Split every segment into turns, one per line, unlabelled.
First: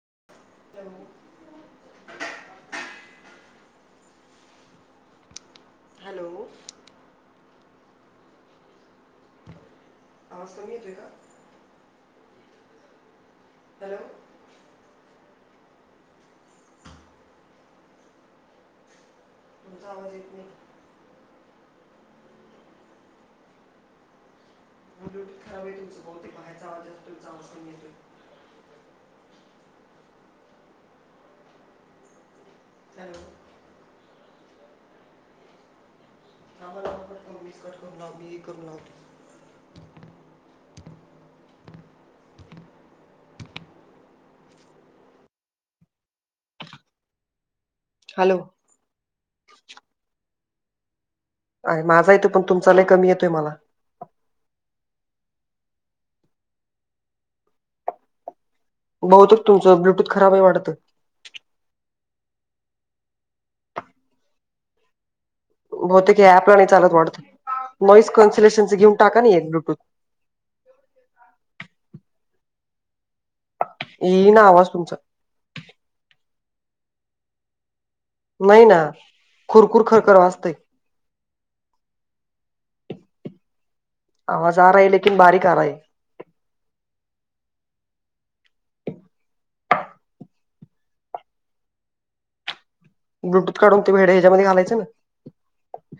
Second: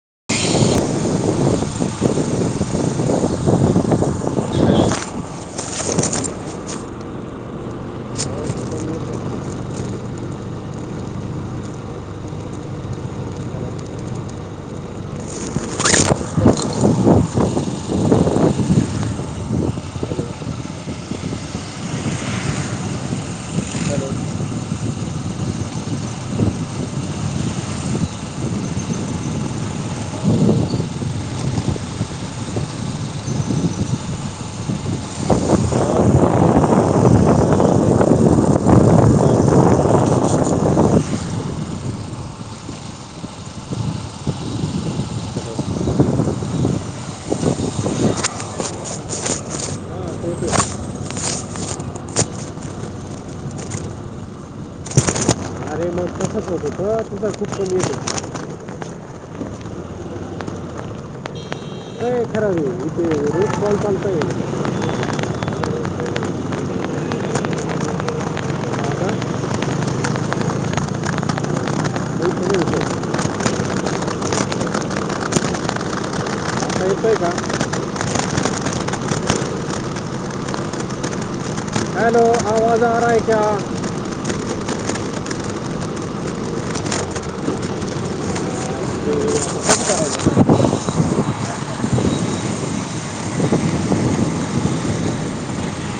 [inaudible] Hello
[inaudible]
[inaudible] hello जावाजेत नाही. म्हं खराब आहे तुमच बहु बाहेरचा आवाजमज यय ह. आमलाणस्कट करून लाव म हे करून लावते हॅलो. माझा येतो पण तुमचालाही कमी येतोय मला.
अरे मग कसतततो. तुझ खूप
बहुतक तुमच ब्लूथ खराब आहे वाटतं.
खर इ रेट बल्पंत ये.
बहतेक हे पला नाही चालत वाटतं नॉईस कन्लेशनच घेऊन
आता
टाका नाही ब्लूटूथ.
इथे नाही येत आहे.
ये ना आवाज तुमचा.
अळकय द.
नाही ना खुरकुर खरखर वाजतंय.
हॅलो. आवाज आ रहा आहे क.
आवाज आ रहा है लेकिन बारीक आ रहा है.
[inaudible]
ब्लूटूथ काढून ते भेडे ह्याच्यामध्ये घालायचें ना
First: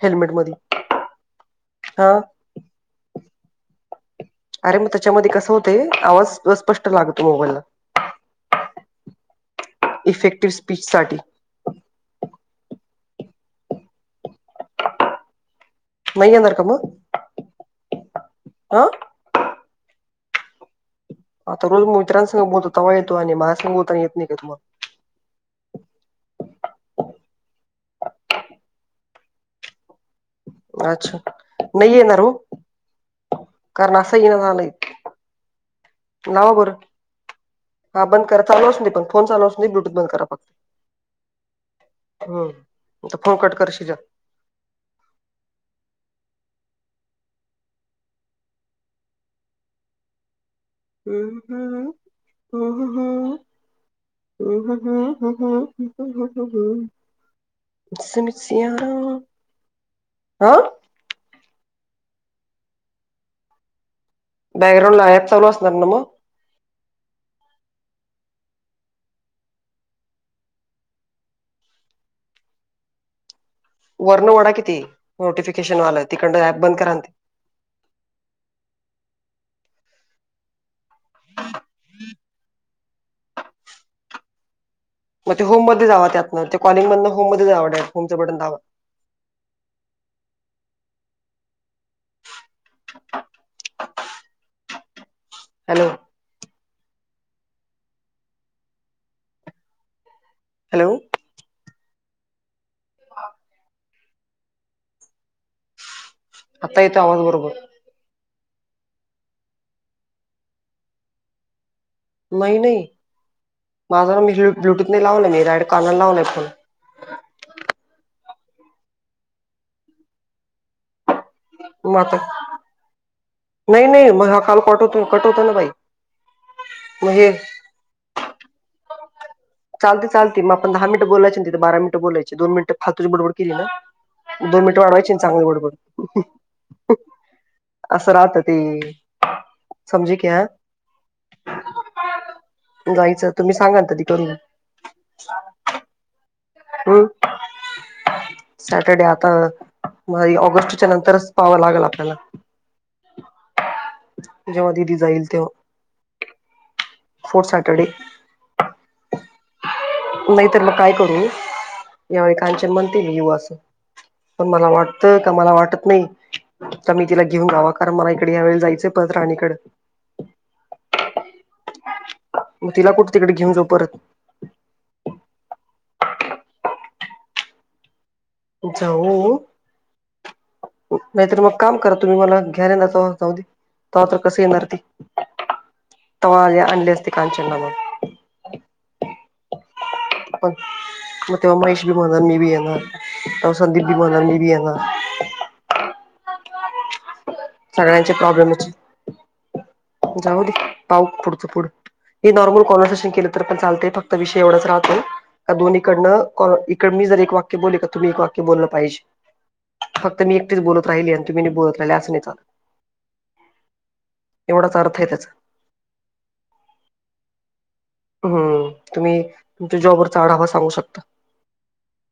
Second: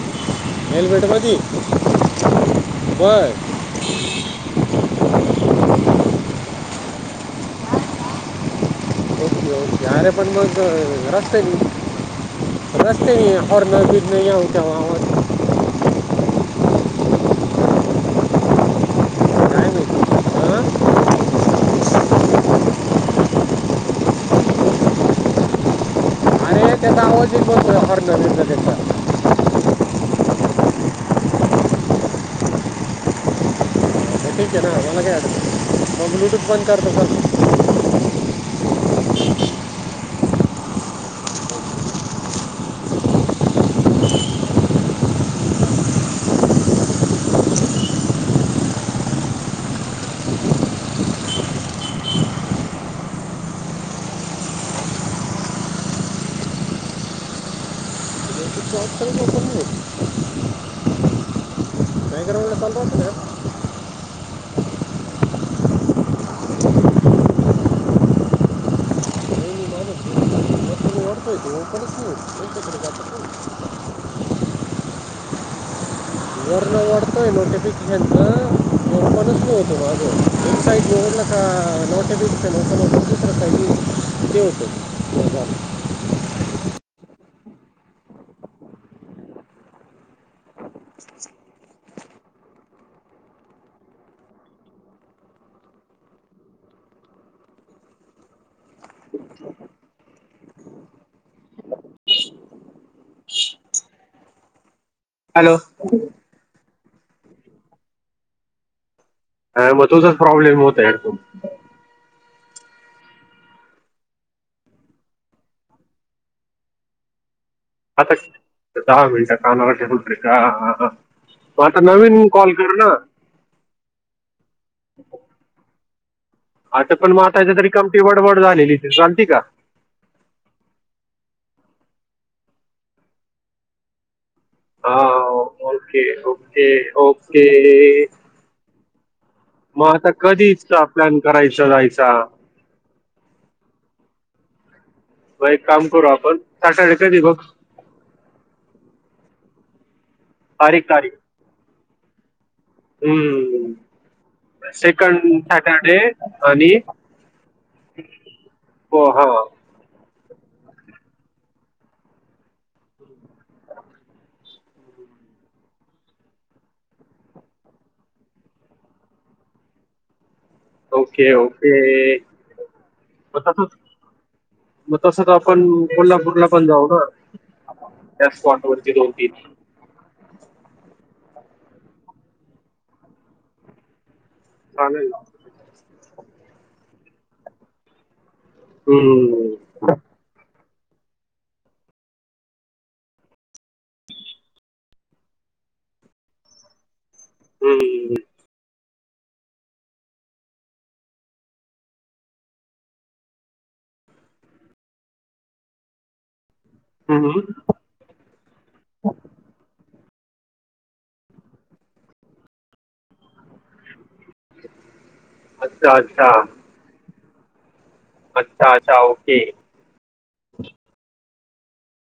हेल्मेट मध्ये.
मेलपेटपती
हा
बर.
अरे मग त्याच्यामध्ये कस होत आवाज स्पष्ट लागतो मोबाईलला.
हो अरे पण मघ
इफेक्टिव्ह स्पीच साठी
रस्ते. रस्ते नाही हर न बीज नाहीत.
महि नाारक म आ.
काय माहिती हां
आता रोज मित्रांसंग बोलतो ते्हा येतो आणि माझ्यासघ बता येत नाही का तु्हाला.
नरेंद्र.
अच्छा नाही येणार हो. कारण असं येणार
कठीठी आहे
आलंय
नावालागे आ.
लावा बरोर हा बंद करा चालूच नाही पण फोन चालूच नाही ब्लूटूथ बंद करा फक्त. हम्म फोंकट करशज. [unintelligible] ह ह ह ह समसया
ब्लूटूथचा ऑप्शन ओपन नाही
हा.
बलत.
बॅकग्रउं ल ह याच चवलो असणार नो.
नाही माणूस मतदान वाढतोय तो ओपनच नाही
वर्णओडा किती नोटिफिकेशन वालं तिकड ऍप बंद करा ते.
त नोटिफिकेशन तर म पस् न होतो बा आजू. वेबसईट गला का नोटे बी रुपये नट न दुसर सई ते होतो.
मग ते होममध्ये जाव त्यातं ते कॉलिंग मधन होममध्ये जावंडत होमं बटन धवं. [inaudible] हॅलो. हॅलो हा..
हॅलो!
आत्यत आ बरोबर.
मग तोझच प्रॉब्लेम होत ह त.
नाही नाही माझा ना मी ब्लूटूथ नाही लावलं मी राड कार्न लावला फोन.
आता दहा मिनटात कानावर ठ बोलते का ह. म आता नवीन कॉल कर ना.
नाही नाही मग हा कॉल कट होतो कट होतो न भाई.
आता पण मग आताच्या तरी कमटी वडवड झालेली त चालती का.
चालते चालते म आपण दहा मिनट बोलायची ना ते तर बारा मिनिट बोलायची दोन मिनट फालतूची बडबड केली ना. दोन मिनट वाढवायची
हा,
चांगली
ओके ओके
बडबड
ओके
असं राहत ते.
मग आता
समजे की हा
कधी प्लॅन करायचा जायचा.
जायचं तुम्ही सांगा ना कधी करूया.
मग एक काम करू आपण
हम्म सॅटर्डे आता
तारीख
ऑगस्टच्या
तारीख
नंतरच पाहावं लागेल आपल्याला.
हम्म
जेव्हा दिदी जाईल
सेकंड सॅटर्डे आणि
फोर् सॅटर्डे.
हो हो.
नाहीत मग काय करू यावेळी कांचन म्हणते न येऊ असं. पण मला वाटतं का मला वाटत नाही. आता मी तिला घेऊन गवा कारण मला इकडे ह्या वेळी जायचं पत राणीकडं.
Okay okay.
मग तिला कुठ तिकडे
मग
घेऊन जाऊ
तसंच
परत [unintelligible]
मग तसं तर आपण कोल्हापूरला पण जाऊ ना [unintelligible] स्पॉटवरती दोन
जाऊ
तीन
[unintelligible] नाहीतर मग काम करा तुम्ही मला घ्यानचावधी [unintelligible] तेव्हा तरी कस येणार ती
चालेल ना
[unintelligible] तेव्हा आणली असती कांचन ला मग [unintelligible]
हम्म [unintelligible]
तेव्हा महेश भी बोलणार मी भी येणार तेव्हा संदिप भी बोलणार मी भी येणार [unintelligible] सगळ्यांचे
हम्म
प्रॉब्लेमच [unintelligible] जाऊ दे पाऊ पुढचं पुढ [unintelligible] हे नॉर्मल कॉनव्हर्सेशन केलं तर पण चालतय फक्त विषय एवढाच राहतो का दोन्हीकडनं [unintelligible] मी जर एक
हम्म.
वाक्य बोलले [unintelligible] तुम्ही एक वाक्य बोललं पाहिजे फक्त मी एकटेच बोलत राहिली आणि तुम्ही बोलत राहिले असं नाही च [unintelligible] एवढाच अर्थ आहे त्याचा [unintelligible]
अच्छा अच्छा [unintelligible]
हम्म
अच्छा अच्छा
तुम्ही
ओके
तुमच्या जॉबवरचा आढावा सांगू शकता [unintelligible]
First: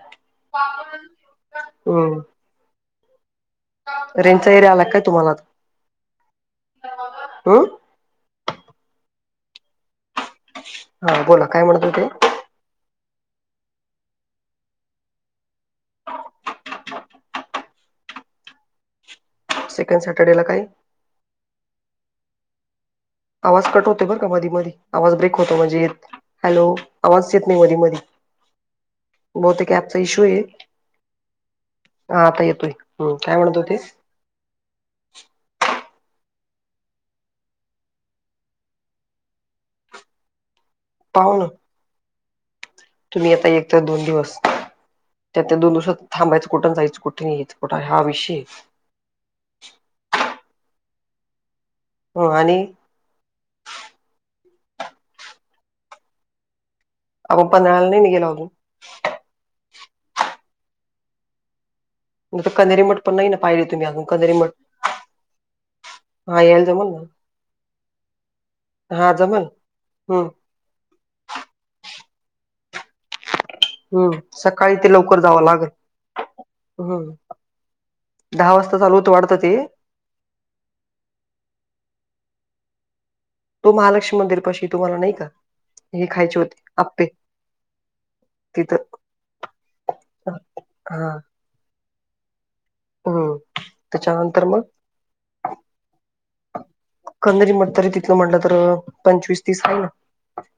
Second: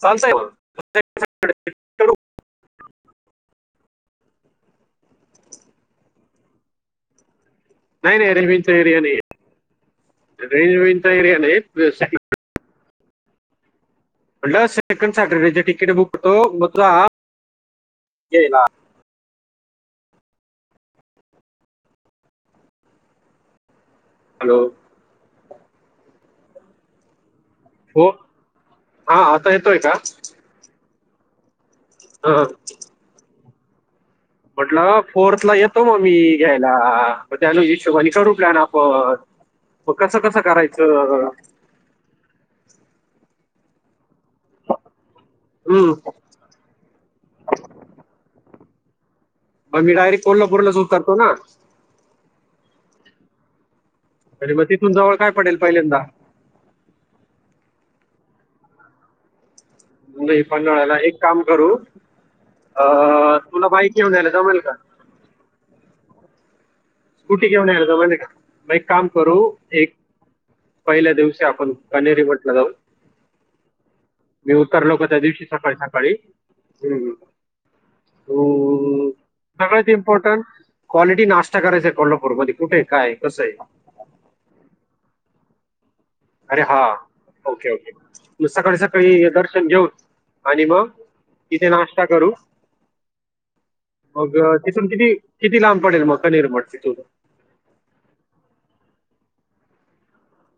चालतंय मग [unintelligible] करू.
हम् [unintelligible] रेंचा एरिया आला काय तुम्हाला ह [unintelligible]
नाही नाही रेंज बिंजचा एरिया नाही रेंज बिंजचा
हा
एरिया
बोला काय म्हणत होते
नाही [unintelligible] म्हटलं सेकंड सॅटरडेची तिकीट बुक करतो मग तुझा येला [unintelligible]
सेकंड सॅटर्डे ला काही [unintelligible] आवाज कट होते बरं का मधी
हॅलो
मधी आवाज ब्रेक होतो म्हणजे येत [unintelligible] हॅलो आवाज येत नाही मध्येमध्ये
हो हा आता
बहुतेक
येतोय का
आपचा इशू आहे हा आता
हं.
येतोय हम् काय म्हणत होतीस [unintelligible]
म्हटलं फोर्थ ला येतो मग मी घ्यायला मग त्या हिशोबाने करू प्लॅन आपण मग कसं कसं करायचं
पाहू
[unintelligible]
ना तुम्ही आता एक तर दोन दिवस त्या त्या दोन दिवसात
हम्म.
थांबायचं कुठं जायचं कुठे [unintelligible] ठ हा विषयष [unintelligible]
मग मी डायेट कोल्हापूरला सुूज करतो ना [unintelligible]
हो आणि [unintelligible]
तरी मग तिथून जवळ काय पडेल पहिल्यांदा [unintelligible]
आपण पन्हाळ्याला नाही न गेलो अजून [unintelligible]
नाही, पन्हाळयाला एक काम करू!
नाही तर कनेरी मठ पण नाही ना
अं,
पाहिले
तुला
तुम्ही
बाईक
अजून
घेऊन यायला
कनेरी मठ
जमेल का
हा यायल ज म्हण ना
स्कूटी केवन या म्ह म एक काम
हा
करू
जमल
एक
हम्म
[unintelligible] पहिल्या दिवशी आपण अनेहेरी म्हटला जाऊ [unintelligible]
हम्म
मी
सकाळी ते
उतरलोक त्या
लवकर जावं
दिवशी
लागल
सकाळी सकाळी हम्म [unintelligible]
दहा वाजता चालू
हो
होतं वाटतं ते
सगळ्याच इम्पॉर्टंट [unintelligible] क्वालिटी नाश्ता करायच आहे कोल्हापूरमध्येध्ये कुठे काय कसं आहे
तो महालक्ष्मी मंदिर पाशी तुम्हाला नाही का [unintelligible] हे खायच [unintelligible]
अरे हा ओके ओके [unintelligible] मग सकाळी
तिथं
सकाळी दर्शन घेऊन आणि मग
हा
[unintelligible] तिथे नाश्ता करू
हम्म
मग
त्याच्यानंतर
तिथून किथती [unintelligible] किती लांब पडेल मग क निरटची तू [unintelligible]
कंदरी म्हटतरी तिथलं म्हटलं तर पंचवीस तीस आहे ना [unintelligible]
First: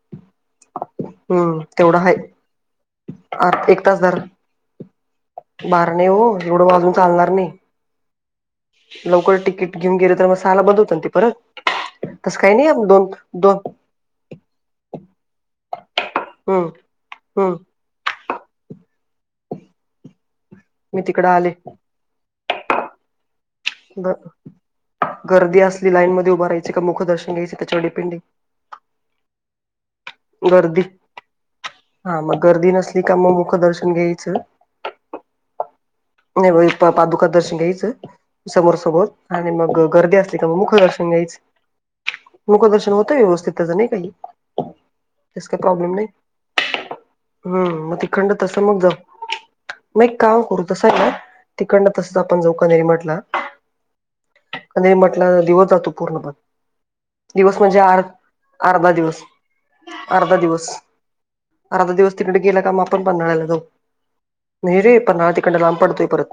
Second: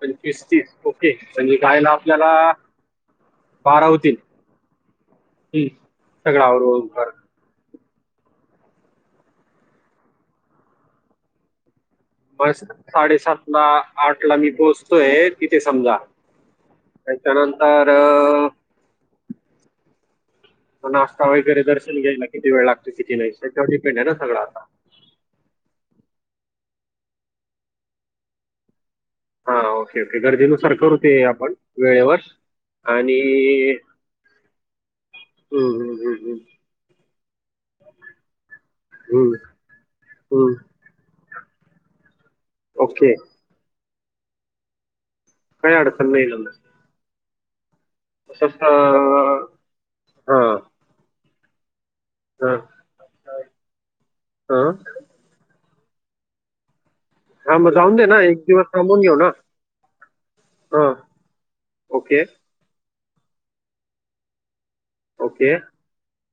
पंचवीस तीस ओके पज रहायला आपल्याला [unintelligible]
आ
बारा
एकतास
होतील
धरा [unintelligible]
हम्म.
बार नाही हो
सगळं
एवढं
आवरून
वाजून
कर
चालणार नाही [unintelligible] लवकर तिकीट घेऊन गेलं तर मग सहाला बंद होत ना ते परत [unintelligible]
बस
दोन
साडेसात
दोन
ला, आठ ला मी पोहोचतोय तिथे समजा.
हम्म हम्म
त्याच्यानंतर अ
मी तिकडं
नाश्ता
आले
वगैरे ज यला कि वेळ लागते, किती नाही. त्याच्यावर डिपेंड आहे ना सगळं आता
बर गर्दी असली लाईन मध्ये उभा राहायची का मुखदर्शन घ्यायचे त्याच्या व पिंडी
हा ओके ओके गरजेनुसार
गर्दी
करू ते आपण
हा
वेळेवर
मग गर्दी नसली का
आणि
मग मुख दर्शन घ्यायचं.
हम्म, हम्म, हम्म,
नाही पा- पादुका दर्शन घ्यायचं समोर -समोर.
हम्म,
आणि मग गर्दी असली का
हम्म.
मग मुखदर्शन घ्यायच. मुखदर्शन
ओके
होतं व्यवस्थितचं नाही काही. स काही प्रॉब्लेम नाही, हम्म मग तिकडन तस
तसंच
मग जा
अं,
मग एक काम
हां
करू तसं का तिकडनं तसच आपण जावु
हां
कनेरी मठला.
हां
कनेरी मठला दिवस जातो पूर्णपण दिवस
हां मग
म्हणजे
जाऊन
आर
दे ना एक
अर्धा
थांबून घेऊ
दिवस.
ना
अर्ध दिवस,
हां
अर्ध दिवस
ओके
तिकडे गेला काम आपण पन्हाळ्याला जाऊ, नाही रे! पन्हाळा
ओके
तिकड लांब पडतोय परत.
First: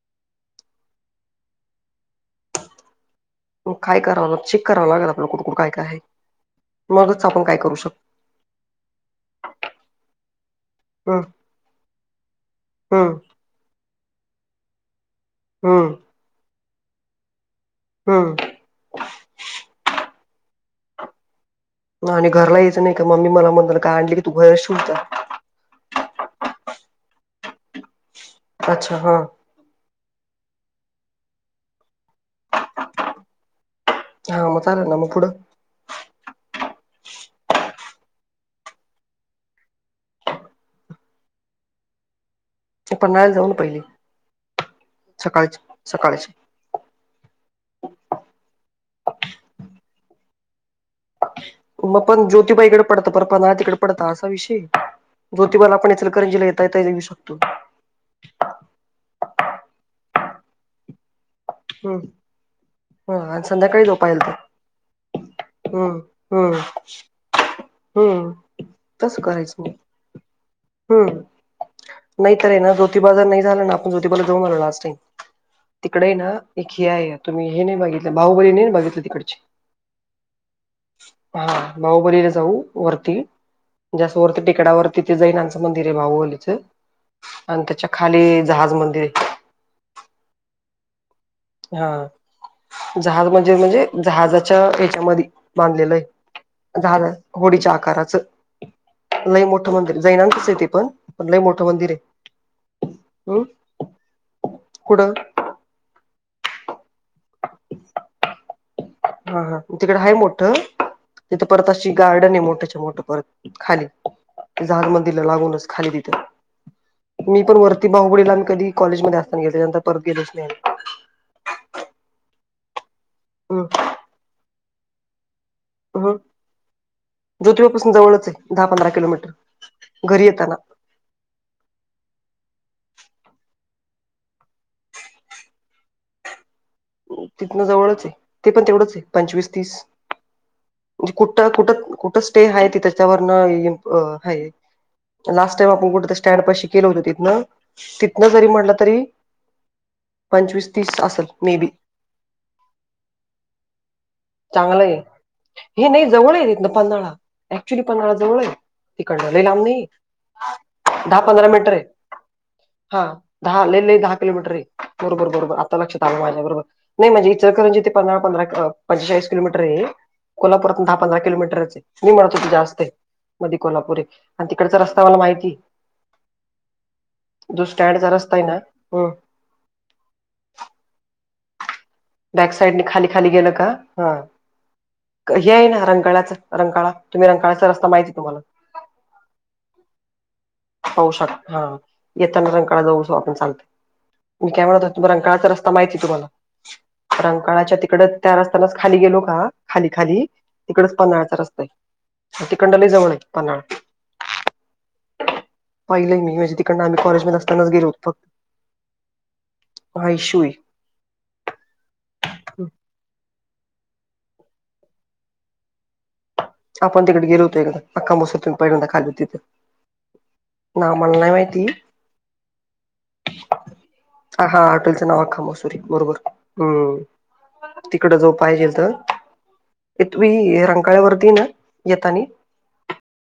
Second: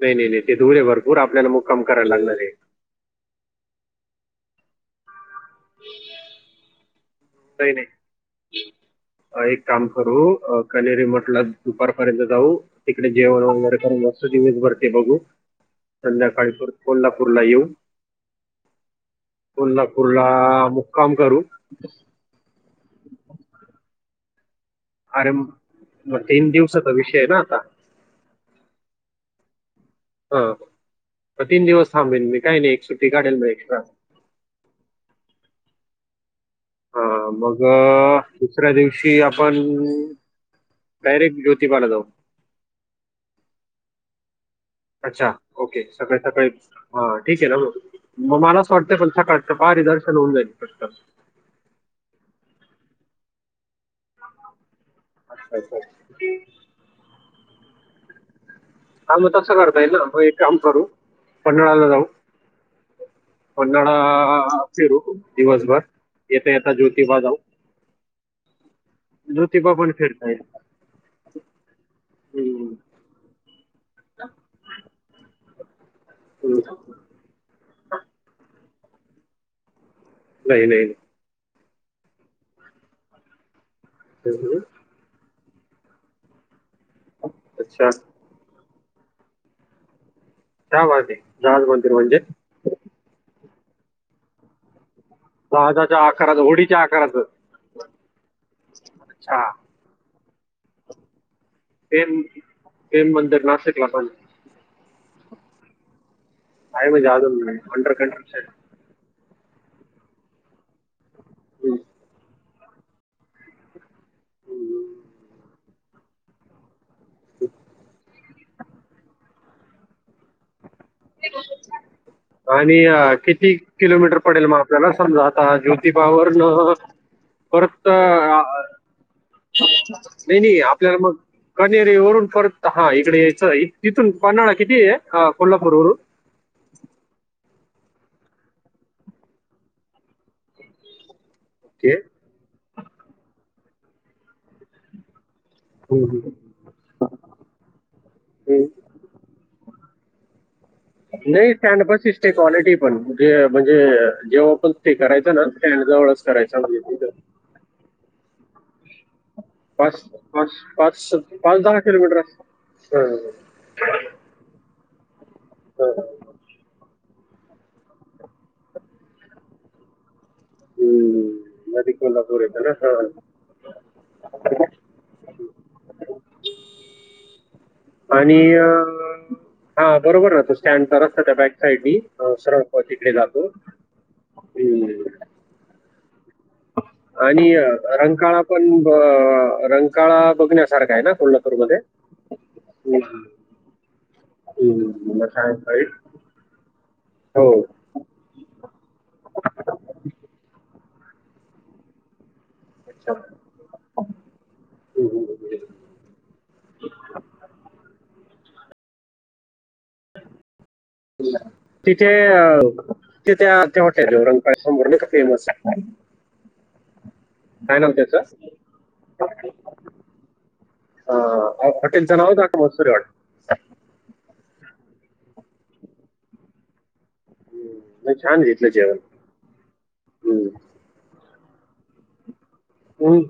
नाही नाही नाही ते धुळे भरपूर आपल्याला मुक्काम करायला लागणार आहे.
मग काय करावं चेक करावं लागल आपला कुठ कुठ काय काय आहे. मगच आपण काय
नाही
करू
नाही
शकतो.
एक काम करू
हम्म
कनेरीमठला दुपारपर्यंत जाऊ. तिकडे
हम्म
जेवण वगैरे कर मस्त दिवस भरते बघू.
हम!
संध्याकाळीपरत कोल्हापूरला येऊ.
हाम.
कोल्हापूरला मुक्काम करू.
आणि घरला यायचं नाही का, मम्मी मला म्हणल काय आणली की तू घर शिवता.
अरे मग! तीन दिवसाचा विषय ना आता.
अच्छा हा!
हां तीन दिवस थांबेन मी काही नाही एक सुट्टी काढल म एक्स्ट्रा.
हां मग चालेल ना मग पुढं.
हा मग दुसऱ्या दिवशी आपण डायरेक्ट ज्योतिबाला जाऊ.
ते पन्हाळ्याला जाऊन पहिली,
अच्छा
सकाळची
ओके सगळ
सकाळची
सकाळी. हा ठीक आहे ना मग, मग मला असं वाटतं पण सकाळच पदर्शन होऊन जाईल फक्त
मग पण ज्योतिबाईकडे पडत पर पण ना तिकड, पड असा विषय ये
अच्छा,
ज्योतिबाला
अच्छा.
आपण इचलकरंजीला येता, येता य येऊ शकतो.
का मग तसं करता येईल ना मग एक काम करू पन्हाळ्याला
हम्म
जाऊ.
हा आणि संध्याकाळी
पन्हाळा
झोपायला
फिरू
तर
दिवसभर,
हम्म
येता
हम्म
येता ज्योतिबा जाऊ.
हम्म! तसं करायचं म.
कुठं फिरता येईल.
हम् नाहीतर आहे ना ज्योतिबा जर नाही झाला ना, आपण ज्योतिबाला जाऊन मारो लास्ट टाईम. तिकडे आहे ना
हम्म.
एक हे आहे तुम्ही हे नाही बघितलं भाहुबली नाही बघितलं तिकडची,
नाही नाही.
हां बाहुबलीला जाऊ वरती जास्त स वरती
नाही.
तिकडावरती ते जाईन. मंदिर आहे बाहुवलीच आणि
अच्छा
त्याच्या खाली जहाज मंदिर आहे.
जावू आदि.
हां, जहाज म्हणजे म्हणजे जहाजाच्या हच्यामध्ये
जहाजाच्या
बांधलेलंय
आकाराचं होडीच्या
जहाज
आकाराचं
होडीच्या आकाराचं. लैय
अच्छा
मोठं मंदिर जैनांच ते पण लैय मोठं मंदिर
प्रेम
आहे.
प्रेम
ह
मंदिर नाशिकला पण
कुठं?
काय मजा [unintelligible] वंडर कंट
हां हां तिकडं आहे मोठं, तिथं परत अशी गार्डन आहे मोठ्याची मोठं परत. खाली जहाज मंदिला लागूनच खाली तिथ. मी पण वरती बाहुबडीला मी कधी कॉलेजमध्ये असतानाे त्याच्यानंतर परत गेलेच नाही.
आणि किती
हम्म
किलोमीटर पडेल मग आपल्याला समजा आता जो
हम्म
तिपावरण परत
ज्योतिबापासून जवळच आहे दहा पंधरा किलोमीटर घरी
नाही
येताना
नाही आपल्याला मग. कनेरी वरून परत हा इकडे यायचं तिथून पन्हाळा किती? आहे ह कोल्हापूर वरून
तिथनं जवळच आहे ते पण तेवढंच आहे पंचवीस तीस. म्हणजे कुठं कुठं कुठ स्टे आहे त त्याच्यावर हाय लास्ट आपण कुठ स्टँड
वरून
पाशी केलं होतं तिथनं तिथन जरी म्हटलं तरी पंचवीस तीस असेल
नाही
maybe
stand buses quality पण जे म्हणजे जेव्हा पण
चांगलं
ते
आहे
करायचं ना त्या जवळच करायचं म्हंजे
ऍक्चुली पन्हाळा जवळ आहे. तिकडं ल लांब नाही
पाच पाच पाच
दहा पंधरा
पाच
मिटर
दहा
आहे.
किलोमीटर असतं
हा
हां
दहा लेनईन दहा किलोमीटर आहे बरोबर बरोबर आता
हां
लक्षात आलं माझ्या बरोबर नाही म्हणजे इचरकरंजी इथे पंधरा पंधरा पंचेचाळीसिलोमीटर आहे. कोल्हापुरातून दहा पंधरा
हम्म.
किलोमीटरचे
नदी
मी म्हणत
कोल्हापूर
होत
येतं ना
जास्ते.
हां
मध्ये कोल्हापूरे आणि तिकडचा रस्ता मला माहिती दु स्टँडचा रस्ता आहे ना.
हां बरोबर ना तो स्टँड चा रस्ता त्या बॅक साईड मी
बॅक साईडने खाली खाली गेलं का? हंं
हम्म.
हे आहे ना रंकाळ्याचं. रंकाळा तुम्ही
आणि
रंकाळाचा
अं,
रस्ता माहिती तुम्हाला
रंकाळा पण रंकाळा बघण्या
होहू शक हा येताना रंकाळा जाऊळसो
हम्म.
आपण चालत. मी काय म्हणत हो
हम्म.
रंकाळाचा रस्ता
सायंकाळी
माहितीय तुम्हाला
हो
रंकाळाच्या तिकडं त्या रस्ता्यानाच खाली गेलो का खाली खाली तिकडचं पन्हाळाचा रस्ता आहे. तिकडं न लई जवळ
अच्छा.
ये पन्हाळ
हम्म.
पहिलं मी म्हणजे तिकडन आम्ही कॉलेज म असतानाच गेलोत फक्त आयशई
[unintelligible] तिथे तिथे ते हॉटेल रंकाळे समोर का फेमस आहे.
आपण तिकडे गेलो होतो एकदा
काय नाव
अख्खा
त्याचं
मसूर पहिल्यांदा खाल्ली हो तिथं.
हा हॉटेलच नावच अख्खा मसूर हाय वाटत.
हां हां हॉटेलचं नाव अख्खा मसुरी बरोबर हम्म.
वाटतं
तिकड जो
छान
पाहिजे
घेतलं
तर
जेवण
इथवी
हम्म.
रंगळ्यावरती ना येतानी
[unintelligible]